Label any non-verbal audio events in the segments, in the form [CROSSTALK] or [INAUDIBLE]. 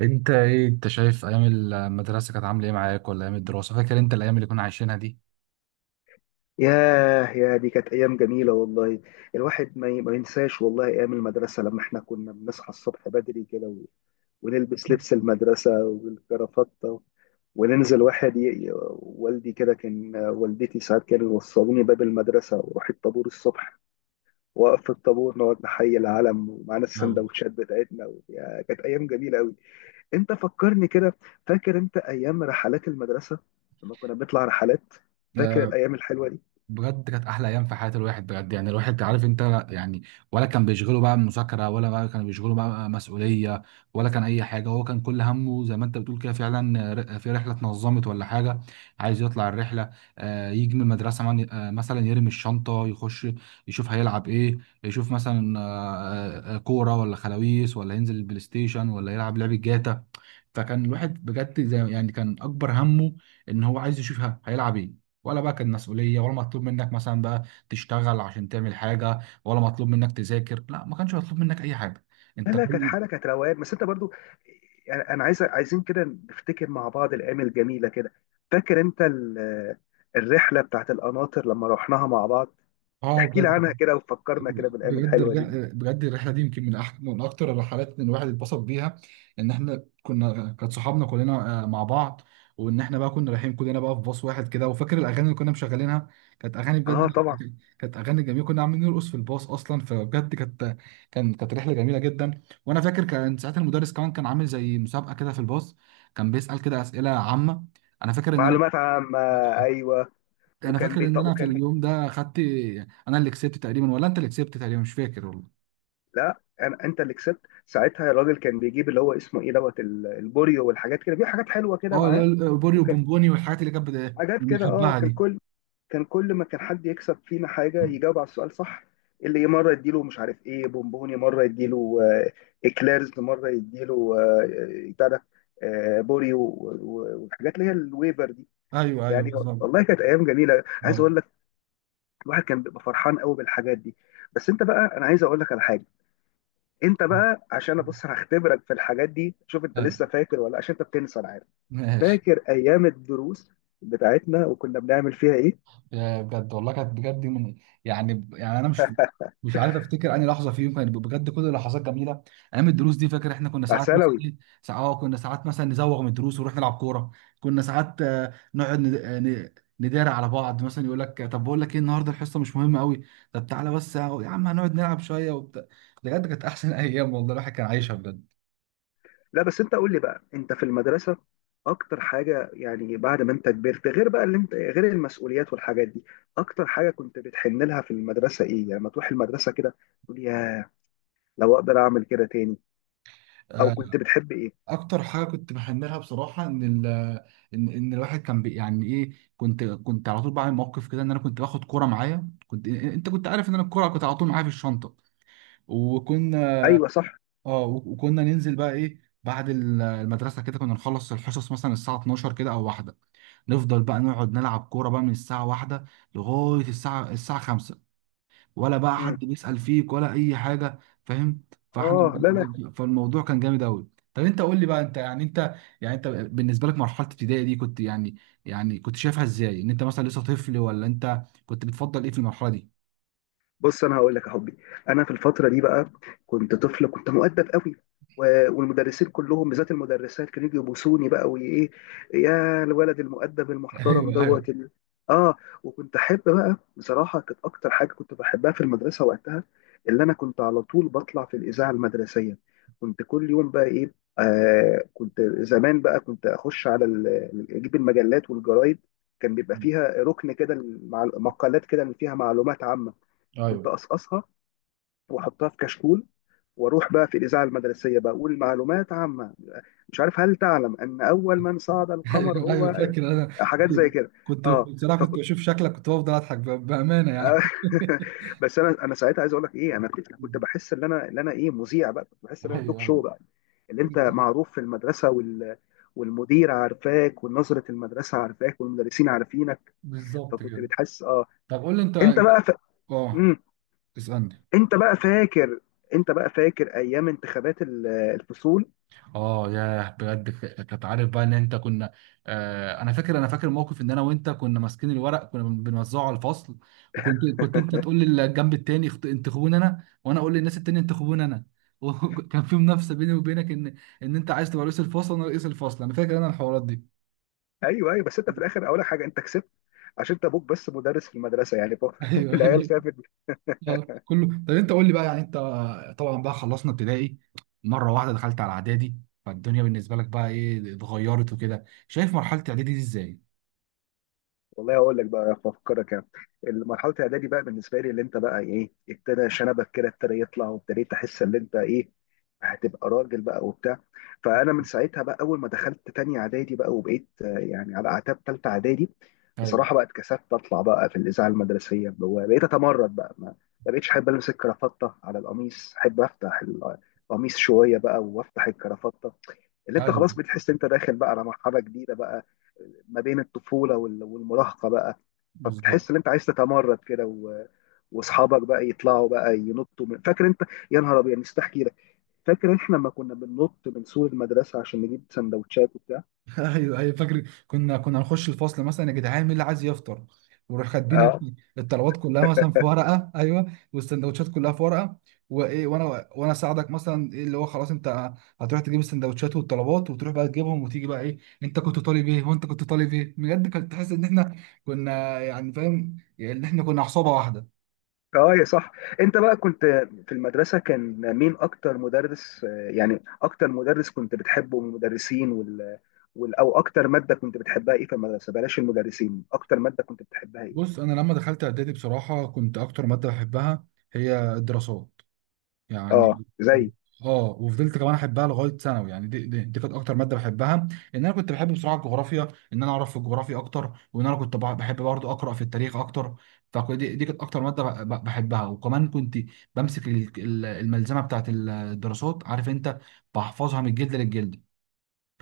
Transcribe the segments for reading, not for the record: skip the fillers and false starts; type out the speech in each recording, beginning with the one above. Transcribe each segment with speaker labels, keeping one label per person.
Speaker 1: انت شايف ايام المدرسه كانت عامله ايه معاك، ولا ايام الدراسه؟ فاكر انت الايام اللي كنا عايشينها دي؟
Speaker 2: ياه، يا دي كانت أيام جميلة والله. الواحد ما ينساش والله أيام المدرسة، لما إحنا كنا بنصحى الصبح بدري كده ونلبس لبس المدرسة والكرافتة، وننزل واحد ي- والدي كده، كان والدتي ساعات كانوا يوصلوني باب المدرسة وأروح الطابور الصبح، وأقف في الطابور نقعد نحيي العلم ومعانا السندوتشات بتاعتنا يا كانت أيام جميلة أوي. أنت فكرني كده. فاكر أنت أيام رحلات المدرسة لما كنا بنطلع رحلات؟ فاكر
Speaker 1: أيوة.
Speaker 2: الأيام الحلوة دي؟
Speaker 1: بجد كانت احلى ايام في حياه الواحد، بجد يعني. الواحد عارف انت يعني، ولا كان بيشغله بقى مذاكره، ولا بقى كان بيشغله بقى مسؤوليه، ولا كان اي حاجه. هو كان كل همه زي ما انت بتقول كده، فعلا في رحله اتنظمت ولا حاجه، عايز يطلع الرحله. يجي من المدرسه، مثلا يرمي الشنطه، يخش، يشوف هيلعب ايه. يشوف مثلا كوره، ولا خلاويص، ولا ينزل البلاي ستيشن، ولا يلعب لعبه جاتا. فكان الواحد بجد زي يعني كان اكبر همه ان هو عايز يشوف هيلعب ايه، ولا بقى كان مسؤوليه، ولا مطلوب منك مثلا بقى تشتغل عشان تعمل حاجه، ولا مطلوب منك تذاكر. لا، ما كانش مطلوب منك اي حاجه.
Speaker 2: لا
Speaker 1: انت
Speaker 2: لا، كانت
Speaker 1: كل...
Speaker 2: حاله، كانت روقان، بس انت برضو يعني انا عايزين كده نفتكر مع بعض الايام الجميله كده. فاكر انت الرحله بتاعت القناطر لما رحناها مع بعض؟
Speaker 1: اه،
Speaker 2: احكي لي
Speaker 1: بجد.
Speaker 2: عنها كده وفكرنا كده بالايام
Speaker 1: بجد
Speaker 2: الحلوه دي.
Speaker 1: الرحلة، بجد الرحلة دي يمكن من من أكتر الرحلات إن الواحد اتبسط بيها. إن إحنا كانت صحابنا كلنا مع بعض. وإن إحنا بقى كنا رايحين كلنا بقى في باص واحد كده. وفاكر الأغاني اللي كنا مشغلينها؟ كانت أغاني
Speaker 2: اه
Speaker 1: بجد [LAUGHS]
Speaker 2: طبعا.
Speaker 1: كانت أغاني جميلة. كنا عاملين نرقص في الباص أصلا، فبجد كانت رحلة جميلة جدا. وأنا فاكر كان ساعتها المدرس كمان كان عامل زي مسابقة كده في الباص، كان بيسأل كده أسئلة عامة. أنا فاكر إن أنا
Speaker 2: معلومات عامه، ايوه.
Speaker 1: أنا
Speaker 2: وكان
Speaker 1: فاكر
Speaker 2: بيط...
Speaker 1: إن أنا في
Speaker 2: وكان بي...
Speaker 1: اليوم ده خدت... أنا اللي كسبت تقريبا، ولا أنت اللي كسبت تقريبا؟ مش فاكر والله.
Speaker 2: لا أنا... انت اللي كسبت ساعتها. الراجل كان بيجيب اللي هو اسمه ايه دوت البوريو والحاجات كده، بيجيب حاجات حلوه كده
Speaker 1: اه، اللي
Speaker 2: معاه.
Speaker 1: هي البوري
Speaker 2: وكان
Speaker 1: وبونبوني والحاجات اللي كانت
Speaker 2: حاجات كده، اه.
Speaker 1: بنحبها
Speaker 2: كان
Speaker 1: دي.
Speaker 2: كل كان كل ما كان حد يكسب فينا حاجة يجاوب على السؤال صح، اللي مرة يديله مش عارف ايه بونبوني، مرة يديله اكليرز، مرة يديله بتاع ده، بوري والحاجات اللي هي الويفر دي.
Speaker 1: ايوه ايوه،
Speaker 2: يعني
Speaker 1: بالظبط.
Speaker 2: والله كانت ايام جميلة، عايز اقول
Speaker 1: بوري.
Speaker 2: لك. الواحد كان بيبقى فرحان قوي بالحاجات دي. بس انت بقى، انا عايز اقول لك على حاجة. انت بقى، عشان ابص هختبرك في الحاجات دي. شوف انت
Speaker 1: ايوه،
Speaker 2: لسه فاكر ولا لأ، عشان انت بتنسى، انا عارف.
Speaker 1: ماشي.
Speaker 2: فاكر ايام الدروس بتاعتنا وكنا بنعمل فيها ايه؟
Speaker 1: يا بجد والله كانت بجد من... يعني انا مش عارف افتكر اني لحظه فيهم، كانت بجد كل اللحظات جميله. ايام الدروس دي فاكر؟ احنا كنا
Speaker 2: على
Speaker 1: ساعات مثلا
Speaker 2: ثانوي.
Speaker 1: ايه، ساعات مثلا نزوغ من الدروس ونروح نلعب كوره. كنا ساعات نقعد، نداري على بعض، مثلا يقول لك: طب بقول لك ايه، النهارده الحصه مش مهمه قوي، طب تعالى بس يا عم هنقعد نلعب شويه وبتاع. بجد كانت احسن [LAUGHS] ايام والله، الواحد كان عايشها بجد.
Speaker 2: لا، بس انت قول لي بقى، انت في المدرسه اكتر حاجه يعني بعد ما انت كبرت، غير بقى اللي انت غير المسؤوليات والحاجات دي، اكتر حاجه كنت بتحن لها في المدرسه ايه؟ يعني لما تروح المدرسه كده تقول يا، لو اقدر اعمل كده تاني، او
Speaker 1: آه،
Speaker 2: كنت بتحب ايه؟
Speaker 1: اكتر حاجه كنت بحملها بصراحه، ان ال ان ان الواحد كان يعني ايه، كنت على طول بعمل موقف كده ان انا كنت باخد كوره معايا. انت كنت عارف ان انا الكوره كنت على طول معايا في الشنطه. وكنا
Speaker 2: ايوه صح.
Speaker 1: اه وكنا ننزل بقى ايه بعد المدرسه كده. كنا نخلص الحصص مثلا الساعه 12 كده او واحده، نفضل بقى نقعد نلعب كوره بقى من الساعه واحده لغايه الساعه 5، ولا بقى
Speaker 2: امم.
Speaker 1: حد بيسأل فيك ولا اي حاجه، فاهم؟ فاحنا
Speaker 2: اه، لا لا.
Speaker 1: بجد... فالموضوع كان جامد قوي. طب انت قول لي بقى، انت بالنسبه لك مرحله ابتدائي دي كنت يعني كنت شايفها ازاي؟ ان انت مثلا لسه طفل، ولا انت كنت بتفضل ايه في المرحله دي؟
Speaker 2: بص انا هقول لك يا حبي، انا في الفتره دي بقى كنت طفل، كنت مؤدب قوي، والمدرسين كلهم بالذات المدرسات كانوا يجوا يبوسوني بقى وايه، يا الولد المؤدب
Speaker 1: [LAUGHS]
Speaker 2: المحترم
Speaker 1: ايوه ايوه،
Speaker 2: دوت ال... اه. وكنت احب بقى، بصراحه كانت اكتر حاجه كنت بحبها في المدرسه وقتها، اللي انا كنت على طول بطلع في الاذاعه المدرسيه. كنت كل يوم بقى ايه، آه، كنت زمان بقى كنت اخش على اجيب المجلات والجرايد. كان بيبقى فيها ركن كده مع مقالات كده اللي فيها معلومات عامه، كنت
Speaker 1: ايوه
Speaker 2: اقصقصها واحطها في كشكول، واروح بقى في الاذاعه المدرسيه بقى اقول معلومات عامه. مش عارف، هل تعلم ان اول من صعد القمر
Speaker 1: ايوه ايوه،
Speaker 2: هو،
Speaker 1: فاكر انا.
Speaker 2: حاجات
Speaker 1: كنت
Speaker 2: زي كده.
Speaker 1: كنت
Speaker 2: اه.
Speaker 1: بصراحه، كنت
Speaker 2: فكنت
Speaker 1: بشوف شكلك، كنت بفضل اضحك بامانه يعني. [LAUGHS]
Speaker 2: [LAUGHS] بس انا ساعتها عايز اقول لك ايه، انا كنت بحس ان انا ايه، مذيع بقى. كنت بحس ان انا توك
Speaker 1: ايوه
Speaker 2: شو
Speaker 1: ايوه،
Speaker 2: بقى، اللي انت
Speaker 1: بالظبط.
Speaker 2: معروف في المدرسه والمدير عارفاك، ونظره المدرسه عارفاك، والمدرسين عارفينك.
Speaker 1: بالظبط
Speaker 2: فكنت
Speaker 1: كده.
Speaker 2: بتحس اه.
Speaker 1: طب قول لي انت.
Speaker 2: انت بقى ف...
Speaker 1: اه، اسالني.
Speaker 2: انت بقى فاكر، انت بقى فاكر ايام انتخابات الفصول؟
Speaker 1: اه ياه بجد، كنت عارف بقى ان انت كنا... انا فاكر موقف ان انا وانت كنا ماسكين الورق، كنا بنوزعه على الفصل. وكنت انت تقول للجنب التاني انتخبوني انا، وانا اقول للناس التانية انتخبوني انا. [LAUGHS] وكان في منافسة بيني وبينك، ان انت عايز تبقى رئيس الفصل، وانا رئيس الفصل. انا فاكر انا الحوارات دي.
Speaker 2: ايوه ايوه، بس انت في الاخر اول حاجه انت كسبت عشان انت ابوك بس مدرس في المدرسه يعني [LAUGHS]
Speaker 1: [LAUGHS] ايوه
Speaker 2: العيال
Speaker 1: ايوه،
Speaker 2: شافت.
Speaker 1: كله. طب انت قول لي بقى، يعني انت... طبعا بقى خلصنا ابتدائي، مرة واحدة دخلت على اعدادي. فالدنيا بالنسبة لك بقى ايه، اتغيرت وكده؟ شايف مرحلة اعدادي دي ازاي؟
Speaker 2: والله هقول لك بقى افكرك يعني، مرحله الاعدادي بقى بالنسبه لي، اللي انت بقى ايه ابتدى شنبك كده ابتدى يطلع، وابتديت احس ان انت ايه هتبقى راجل بقى وبتاع. فانا من ساعتها بقى، اول ما دخلت تانية اعدادي بقى، وبقيت يعني على اعتاب تالتة اعدادي
Speaker 1: ايوه
Speaker 2: بصراحه بقى، اتكسفت اطلع بقى في الاذاعه المدرسيه، اللي هو بقيت اتمرد بقى. ما بقيتش احب البس الكرافته على القميص، احب افتح القميص شويه بقى وافتح الكرافته. اللي انت
Speaker 1: ايوه،
Speaker 2: خلاص بتحس انت داخل بقى على مرحله جديده بقى، ما بين الطفوله والمراهقه بقى. فبتحس
Speaker 1: بالظبط.
Speaker 2: ان انت عايز تتمرد كده واصحابك بقى يطلعوا بقى ينطوا من... فاكر انت، يا نهار ابيض نسيت احكي لك. فاكر احنا لما كنا بننط من سور المدرسه عشان نجيب سندوتشات وبتاع؟
Speaker 1: [LAUGHS] ايوه ايوه، فاكر. كنا نخش الفصل مثلا: يا جدعان، مين اللي عايز يفطر؟ ونروح كاتبين
Speaker 2: اه.
Speaker 1: الطلبات كلها مثلا في ورقه، ايوه، والسندوتشات كلها في ورقه. وايه، وانا اساعدك مثلا، ايه اللي هو خلاص انت هتروح تجيب السندوتشات والطلبات، وتروح بقى تجيبهم، وتيجي بقى ايه. انت كنت طالب ايه، وانت كنت طالب ايه. بجد كنت تحس ان احنا كنا يعني، فاهم يعني، ان احنا كنا عصابه واحده.
Speaker 2: اه يا صح. انت بقى كنت في المدرسه كان مين اكتر مدرس يعني اكتر مدرس كنت بتحبه من المدرسين او اكتر ماده كنت بتحبها ايه في المدرسه؟ بلاش المدرسين، اكتر ماده كنت بتحبها ايه؟
Speaker 1: بص، انا لما دخلت اعدادي بصراحه كنت اكتر ماده بحبها هي الدراسات
Speaker 2: اه
Speaker 1: يعني.
Speaker 2: زي.
Speaker 1: اه، وفضلت كمان احبها لغايه ثانوي يعني. دي كانت اكتر ماده بحبها. ان انا كنت بحب بصراحه الجغرافيا، ان انا اعرف في الجغرافيا اكتر، وان انا كنت بحب برضه اقرا في التاريخ اكتر. فدي كانت اكتر ماده بحبها. وكمان كنت بمسك الملزمه بتاعت الدراسات، عارف انت، بحفظها من الجلد للجلد،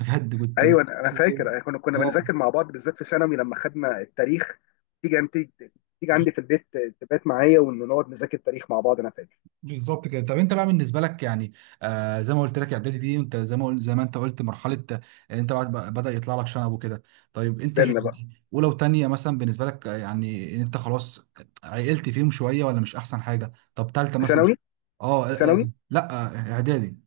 Speaker 1: بجد كنت.
Speaker 2: ايوه انا. أنا فاكر أنا كنا
Speaker 1: [LAUGHS]
Speaker 2: كنا بنذاكر
Speaker 1: اه،
Speaker 2: مع بعض، بالذات في ثانوي لما خدنا التاريخ. تيجي انت عندي في البيت، تبات معايا ونقعد نذاكر تاريخ مع بعض، انا فاكر.
Speaker 1: بالظبط كده. طب انت بقى بالنسبه لك يعني، آه زي ما قلت لك اعدادي دي، انت زي ما انت قلت مرحله انت بعد بدا يطلع لك شنب وكده. طيب انت
Speaker 2: بينا بقى.
Speaker 1: يعني اولى وثانيه مثلا بالنسبه لك، يعني ان انت خلاص عقلت فيهم شويه، ولا مش احسن حاجه؟ طب ثالثه
Speaker 2: في
Speaker 1: مثلا.
Speaker 2: ثانوي،
Speaker 1: اه.
Speaker 2: في ثانوي.
Speaker 1: لا، اعدادي.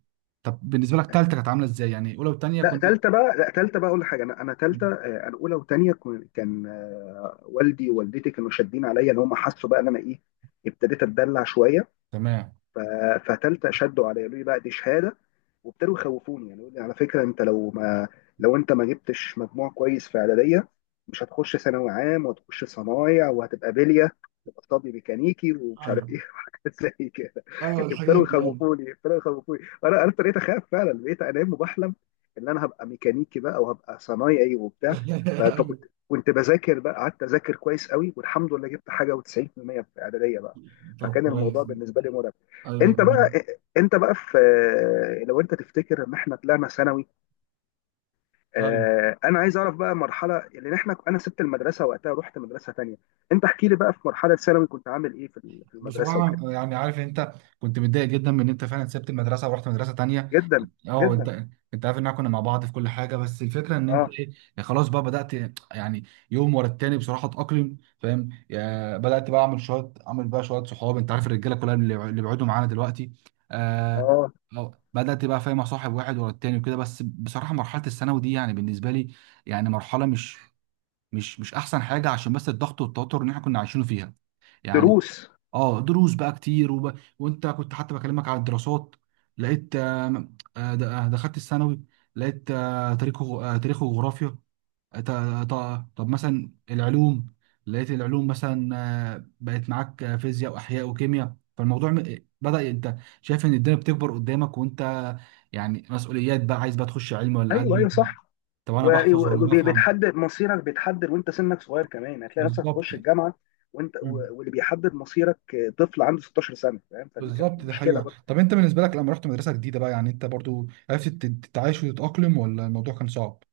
Speaker 1: طب بالنسبه لك ثالثه كانت عامله ازاي؟ يعني اولى وثانيه
Speaker 2: لا
Speaker 1: كنت...
Speaker 2: ثالثه بقى، لا ثالثه بقى اقول لك حاجه. انا اولى وثانيه كان والدي ووالدتي كانوا شادين عليا، ان هم حسوا بقى ان انا ايه، ابتديت اتدلع شويه.
Speaker 1: تمام.
Speaker 2: ف- فتالتة شدوا عليا، قالوا لي بقى دي شهاده، وابتدوا يخوفوني يعني. يقول لي على فكره، انت لو ما لو انت ما جبتش مجموع كويس في اعداديه، مش هتخش ثانوي عام وهتخش صنايع وهتبقى بليه، تبقى طبي ميكانيكي ومش عارف
Speaker 1: ايوه
Speaker 2: ايه [LAUGHS] وحاجات زي كده.
Speaker 1: ايوه، الحاجات دي، ايوه.
Speaker 2: ابتدوا يخوفوني، انا ابتديت اخاف فعلا. بقيت انام وبحلم ان انا هبقى ميكانيكي بقى، وهبقى صنايعي
Speaker 1: [LAUGHS]
Speaker 2: وبتاع. ف-
Speaker 1: ايوه.
Speaker 2: فكنت كنت بذاكر بقى، قعدت اذاكر كويس قوي، والحمد لله جبت حاجه و90% في اعداديه بقى.
Speaker 1: طب
Speaker 2: فكان الموضوع
Speaker 1: كويس.
Speaker 2: بالنسبه لي مرعب.
Speaker 1: ايوه
Speaker 2: انت بقى،
Speaker 1: جميل.
Speaker 2: انت بقى في، لو انت تفتكر لما احنا طلعنا ثانوي، اه، انا عايز اعرف بقى مرحله لان احنا، انا سبت المدرسه وقتها، رحت مدرسه تانية. انت احكي لي بقى في مرحله ثانوي كنت عامل ايه في في المدرسه وكده؟
Speaker 1: بصراحة يعني عارف انت، كنت متضايق جدا من ان انت فعلا سبت المدرسة ورحت مدرسة تانية.
Speaker 2: جدا.
Speaker 1: اه.
Speaker 2: جدا.
Speaker 1: انت عارف ان احنا كنا مع بعض في كل حاجة، بس الفكرة ان انت
Speaker 2: اه.
Speaker 1: ايه، يعني خلاص بقى بدأت. يعني يوم ورا التاني بصراحة اتأقلم، فاهم، بدأت بقى اعمل بقى شوية صحاب. انت عارف الرجالة كلها اللي بيقعدوا معانا دلوقتي. آه
Speaker 2: اه
Speaker 1: اه، بدأت بقى فاهم اصاحب واحد ورا التاني وكده. بس بصراحة مرحلة الثانوي دي يعني بالنسبة لي يعني مرحلة، مش احسن حاجة، عشان بس الضغط والتوتر اللي احنا كنا عايشينه فيها يعني.
Speaker 2: دروس.
Speaker 1: اه، دروس بقى كتير، وانت كنت حتى بكلمك على الدراسات، لقيت دخلت الثانوي، لقيت تاريخ وجغرافيا. آه، ط- طب مثلا العلوم، لقيت العلوم مثلا بقت معاك فيزياء واحياء وكيمياء. فالموضوع بدأ انت شايف ان الدنيا بتكبر قدامك، وانت يعني مسؤوليات بقى. عايز بقى تخش علم ولا
Speaker 2: ايوه
Speaker 1: ادبي؟
Speaker 2: ايوه صح.
Speaker 1: طب انا بحفظ ولا بفهم؟
Speaker 2: وبيتحدد مصيرك، بيتحدد وانت سنك صغير كمان، هتلاقي نفسك
Speaker 1: بالظبط
Speaker 2: تخش
Speaker 1: يعني.
Speaker 2: الجامعه. وانت واللي بيحدد مصيرك اه، طفل عنده 16 سنه، فاهم؟ فدي كانت
Speaker 1: بالظبط، دي
Speaker 2: مشكله.
Speaker 1: حقيقة. طب انت بالنسبة لك لما رحت مدرسة جديدة بقى، يعني انت برضو عرفت تتعايش وتتأقلم، ولا الموضوع كان صعب؟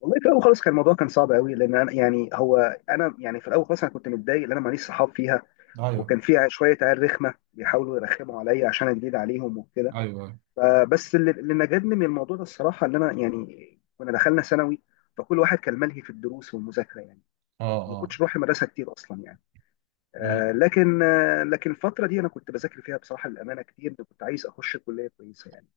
Speaker 2: والله في الاول خالص كان الموضوع كان صعب قوي، لان انا يعني هو، انا يعني في الاول خالص انا كنت متضايق، لان انا ماليش صحاب فيها.
Speaker 1: ايوه
Speaker 2: وكان في شويه عيال رخمه بيحاولوا يرخموا عليا عشان انا جديد عليهم وكده.
Speaker 1: ايوه،
Speaker 2: فبس اللي نجدني من الموضوع ده الصراحه، ان انا يعني كنا دخلنا ثانوي، فكل واحد كان ملهي في الدروس والمذاكره يعني.
Speaker 1: اه
Speaker 2: ما
Speaker 1: اه.
Speaker 2: كنتش بروح المدرسه كتير اصلا يعني.
Speaker 1: أيوة.
Speaker 2: لكن الفتره دي انا كنت بذاكر فيها بصراحه للامانه كتير، كنت عايز اخش كليه كويسه يعني.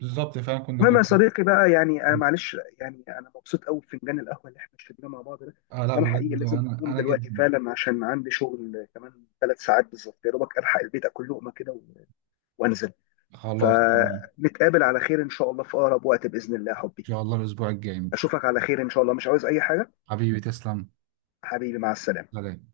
Speaker 1: بالظبط فعلا،
Speaker 2: المهم يا
Speaker 1: كنت
Speaker 2: صديقي بقى، يعني انا معلش، يعني انا مبسوط قوي بفنجان القهوه اللي احنا شربناه مع بعض ده. بس
Speaker 1: لا
Speaker 2: انا حقيقي
Speaker 1: بجد
Speaker 2: لازم
Speaker 1: انا
Speaker 2: اقوم
Speaker 1: انا
Speaker 2: دلوقتي
Speaker 1: جدا.
Speaker 2: فعلا عشان عندي شغل كمان 3 ساعات بالظبط، يا دوبك الحق البيت اكل لقمه كده وانزل.
Speaker 1: خلاص تمام. ان
Speaker 2: فنتقابل على خير ان شاء الله في اقرب وقت باذن الله يا حبي.
Speaker 1: شاء الله الاسبوع الجاي، مش؟
Speaker 2: اشوفك على خير ان شاء الله، مش عاوز اي حاجه.
Speaker 1: حبيبي تسلم.
Speaker 2: حبيبي مع السلامه.
Speaker 1: سلام.